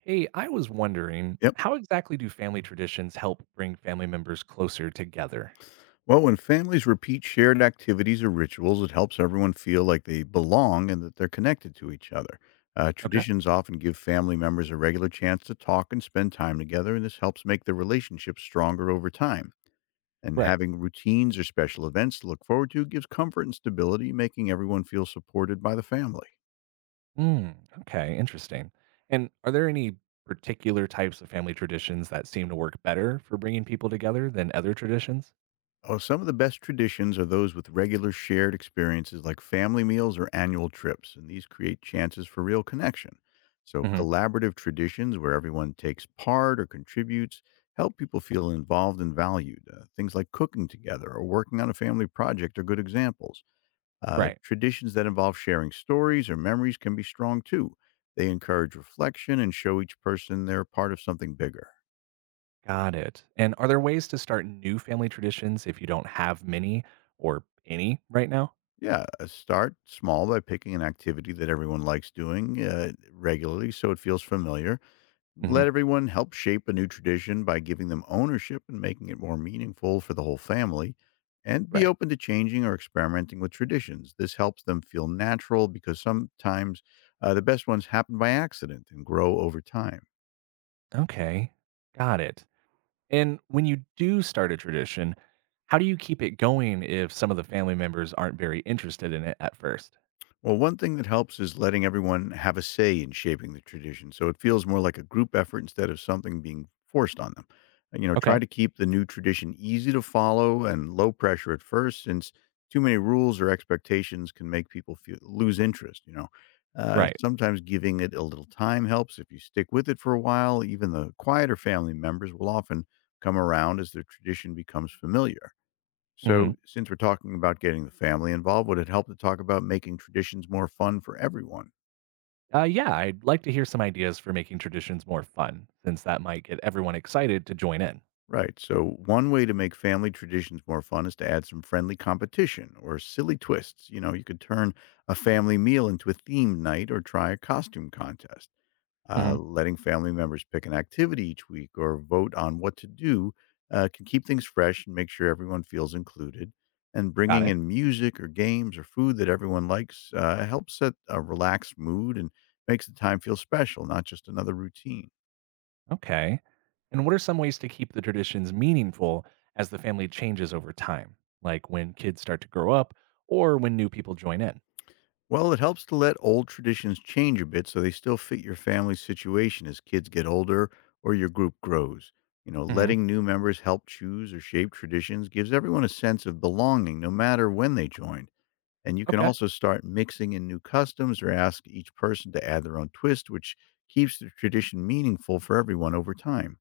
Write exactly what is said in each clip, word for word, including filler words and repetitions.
Hey, I was wondering, Yep. how exactly do family traditions help bring family members closer together? Well, when families repeat shared activities or rituals, it helps everyone feel like they belong and that they're connected to each other. Uh, Okay. Traditions often give family members a regular chance to talk and spend time together, and this helps make the relationship stronger over time. And Right. having routines or special events to look forward to gives comfort and stability, making everyone feel supported by the family. Mm, okay, interesting. And are there any particular types of family traditions that seem to work better for bringing people together than other traditions? Oh, some of the best traditions are those with regular shared experiences like family meals or annual trips, and these create chances for real connection. So, Hmm. collaborative traditions where everyone takes part or contributes help people feel involved and valued. Uh, things like cooking together or working on a family project are good examples. Uh, Right. Traditions that involve sharing stories or memories can be strong too. They encourage reflection and show each person they're part of something bigger. Got it. And are there ways to start new family traditions if you don't have many or any right now? Yeah, uh, start small by picking an activity that everyone likes doing uh, regularly so it feels familiar. Hmm. Let everyone help shape a new tradition by giving them ownership and making it more meaningful for the whole family. And be Right. open to changing or experimenting with traditions. This helps them feel natural because sometimes uh, the best ones happen by accident and grow over time. Okay. Got it. And when you do start a tradition, how do you keep it going if some of the family members aren't very interested in it at first? Well, one thing that helps is letting everyone have a say in shaping the tradition so it feels more like a group effort instead of something being forced on them. Uh, You know, try Okay. to keep the new tradition easy to follow and low pressure at first, since too many rules or expectations can make people feel, lose interest. You know, uh, Right. Sometimes giving it a little time helps. If you stick with it for a while, even the quieter family members will often come around as their tradition becomes familiar. So, Hmm. since we're talking about getting the family involved, would it help to talk about making traditions more fun for everyone? Uh, yeah, I'd like to hear some ideas for making traditions more fun, since that might get everyone excited to join in. Right. So, one way to make family traditions more fun is to add some friendly competition or silly twists. You know, you could turn a family meal into a themed night or try a costume contest. Uh, hmm. Letting family members pick an activity each week or vote on what to do uh, can keep things fresh and make sure everyone feels included. And Got bringing it. in music or games or food that everyone likes uh, helps set a relaxed mood and makes the time feel special, not just another routine. Okay. And what are some ways to keep the traditions meaningful as the family changes over time, like when kids start to grow up or when new people join in? Well, it helps to let old traditions change a bit so they still fit your family's situation as kids get older or your group grows. You know, Hmm. letting new members help choose or shape traditions gives everyone a sense of belonging no matter when they joined. And you can Okay. also start mixing in new customs or ask each person to add their own twist, which keeps the tradition meaningful for everyone over time.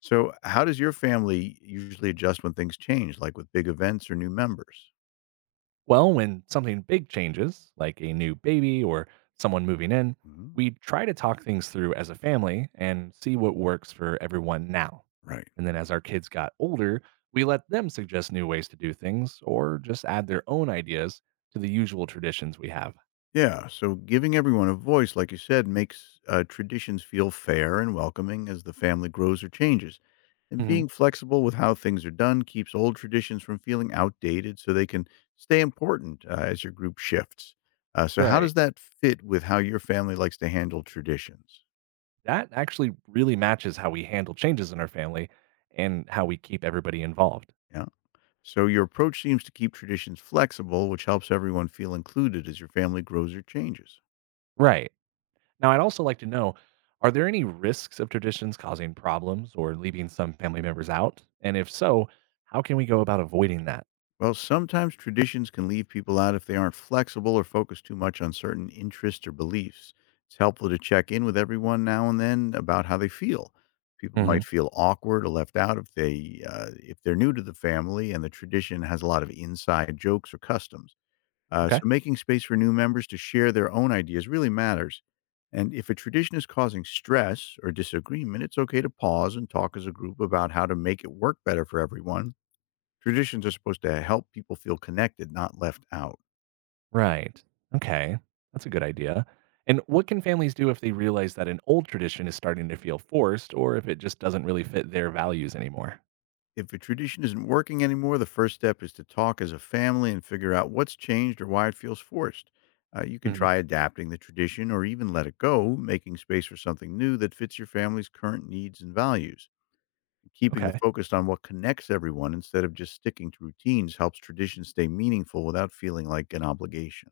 So, how does your family usually adjust when things change, like with big events or new members? Well, when something big changes, like a new baby or someone moving in, Mhm. we try to talk things through as a family and see what works for everyone now. Right. And then as our kids got older, we let them suggest new ways to do things or just add their own ideas to the usual traditions we have. Yeah, so giving everyone a voice, like you said, makes uh, traditions feel fair and welcoming as the family grows or changes. And Hmm. being flexible with how things are done keeps old traditions from feeling outdated so they can stay important uh, as your group shifts. Uh, so, how Right. does that fit with how your family likes to handle traditions? That actually really matches how we handle changes in our family and how we keep everybody involved. Yeah. So, your approach seems to keep traditions flexible, which helps everyone feel included as your family grows or changes. Right. Now, I'd also like to know, are there any risks of traditions causing problems or leaving some family members out? And if so, how can we go about avoiding that? Well, sometimes traditions can leave people out if they aren't flexible or focus too much on certain interests or beliefs. It's helpful to check in with everyone now and then about how they feel. People Hmm. might feel awkward or left out if they uh, if they're new to the family and the tradition has a lot of inside jokes or customs. Uh, so Okay. making space for new members to share their own ideas really matters. And if a tradition is causing stress or disagreement, it's okay to pause and talk as a group about how to make it work better for everyone. Traditions are supposed to help people feel connected, not left out. Right. Okay. That's a good idea. And what can families do if they realize that an old tradition is starting to feel forced or if it just doesn't really fit their values anymore? If a tradition isn't working anymore, the first step is to talk as a family and figure out what's changed or why it feels forced. Uh, you can Hmm. try adapting the tradition or even let it go, making space for something new that fits your family's current needs and values. Keeping the Okay. focus on what connects everyone instead of just sticking to routines helps traditions stay meaningful without feeling like an obligation.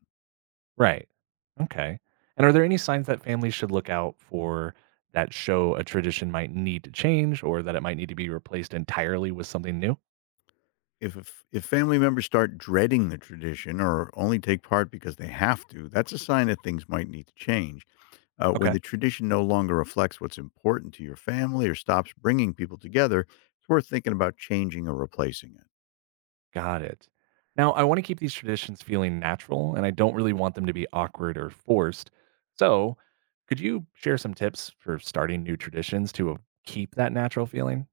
Right. Okay. And are there any signs that families should look out for that show a tradition might need to change or that it might need to be replaced entirely with something new? If if if family members start dreading the tradition or only take part because they have to, that's a sign that things might need to change. Uh, when Okay. the tradition no longer reflects what's important to your family or stops bringing people together, it's worth thinking about changing or replacing it. Got it. Now, I want to keep these traditions feeling natural and I don't really want them to be awkward or forced. So, could you share some tips for starting new traditions to uh, keep that natural feeling?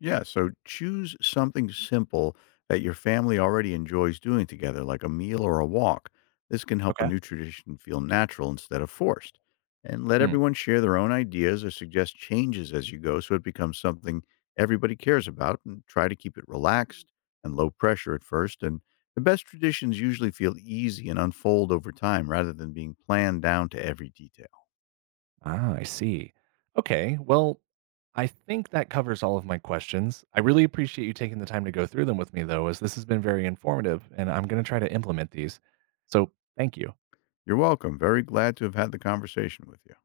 Yeah, so choose something simple that your family already enjoys doing together, like a meal or a walk. This can help a Okay. new tradition feel natural instead of forced. And let Hmm. everyone share their own ideas or suggest changes as you go so it becomes something everybody cares about and try to keep it relaxed and low pressure at first. And the best traditions usually feel easy and unfold over time rather than being planned down to every detail. Ah, I see. Okay. Well, I think that covers all of my questions. I really appreciate you taking the time to go through them with me, though, as this has been very informative and I'm going to try to implement these. So, thank you. You're welcome. Very glad to have had the conversation with you.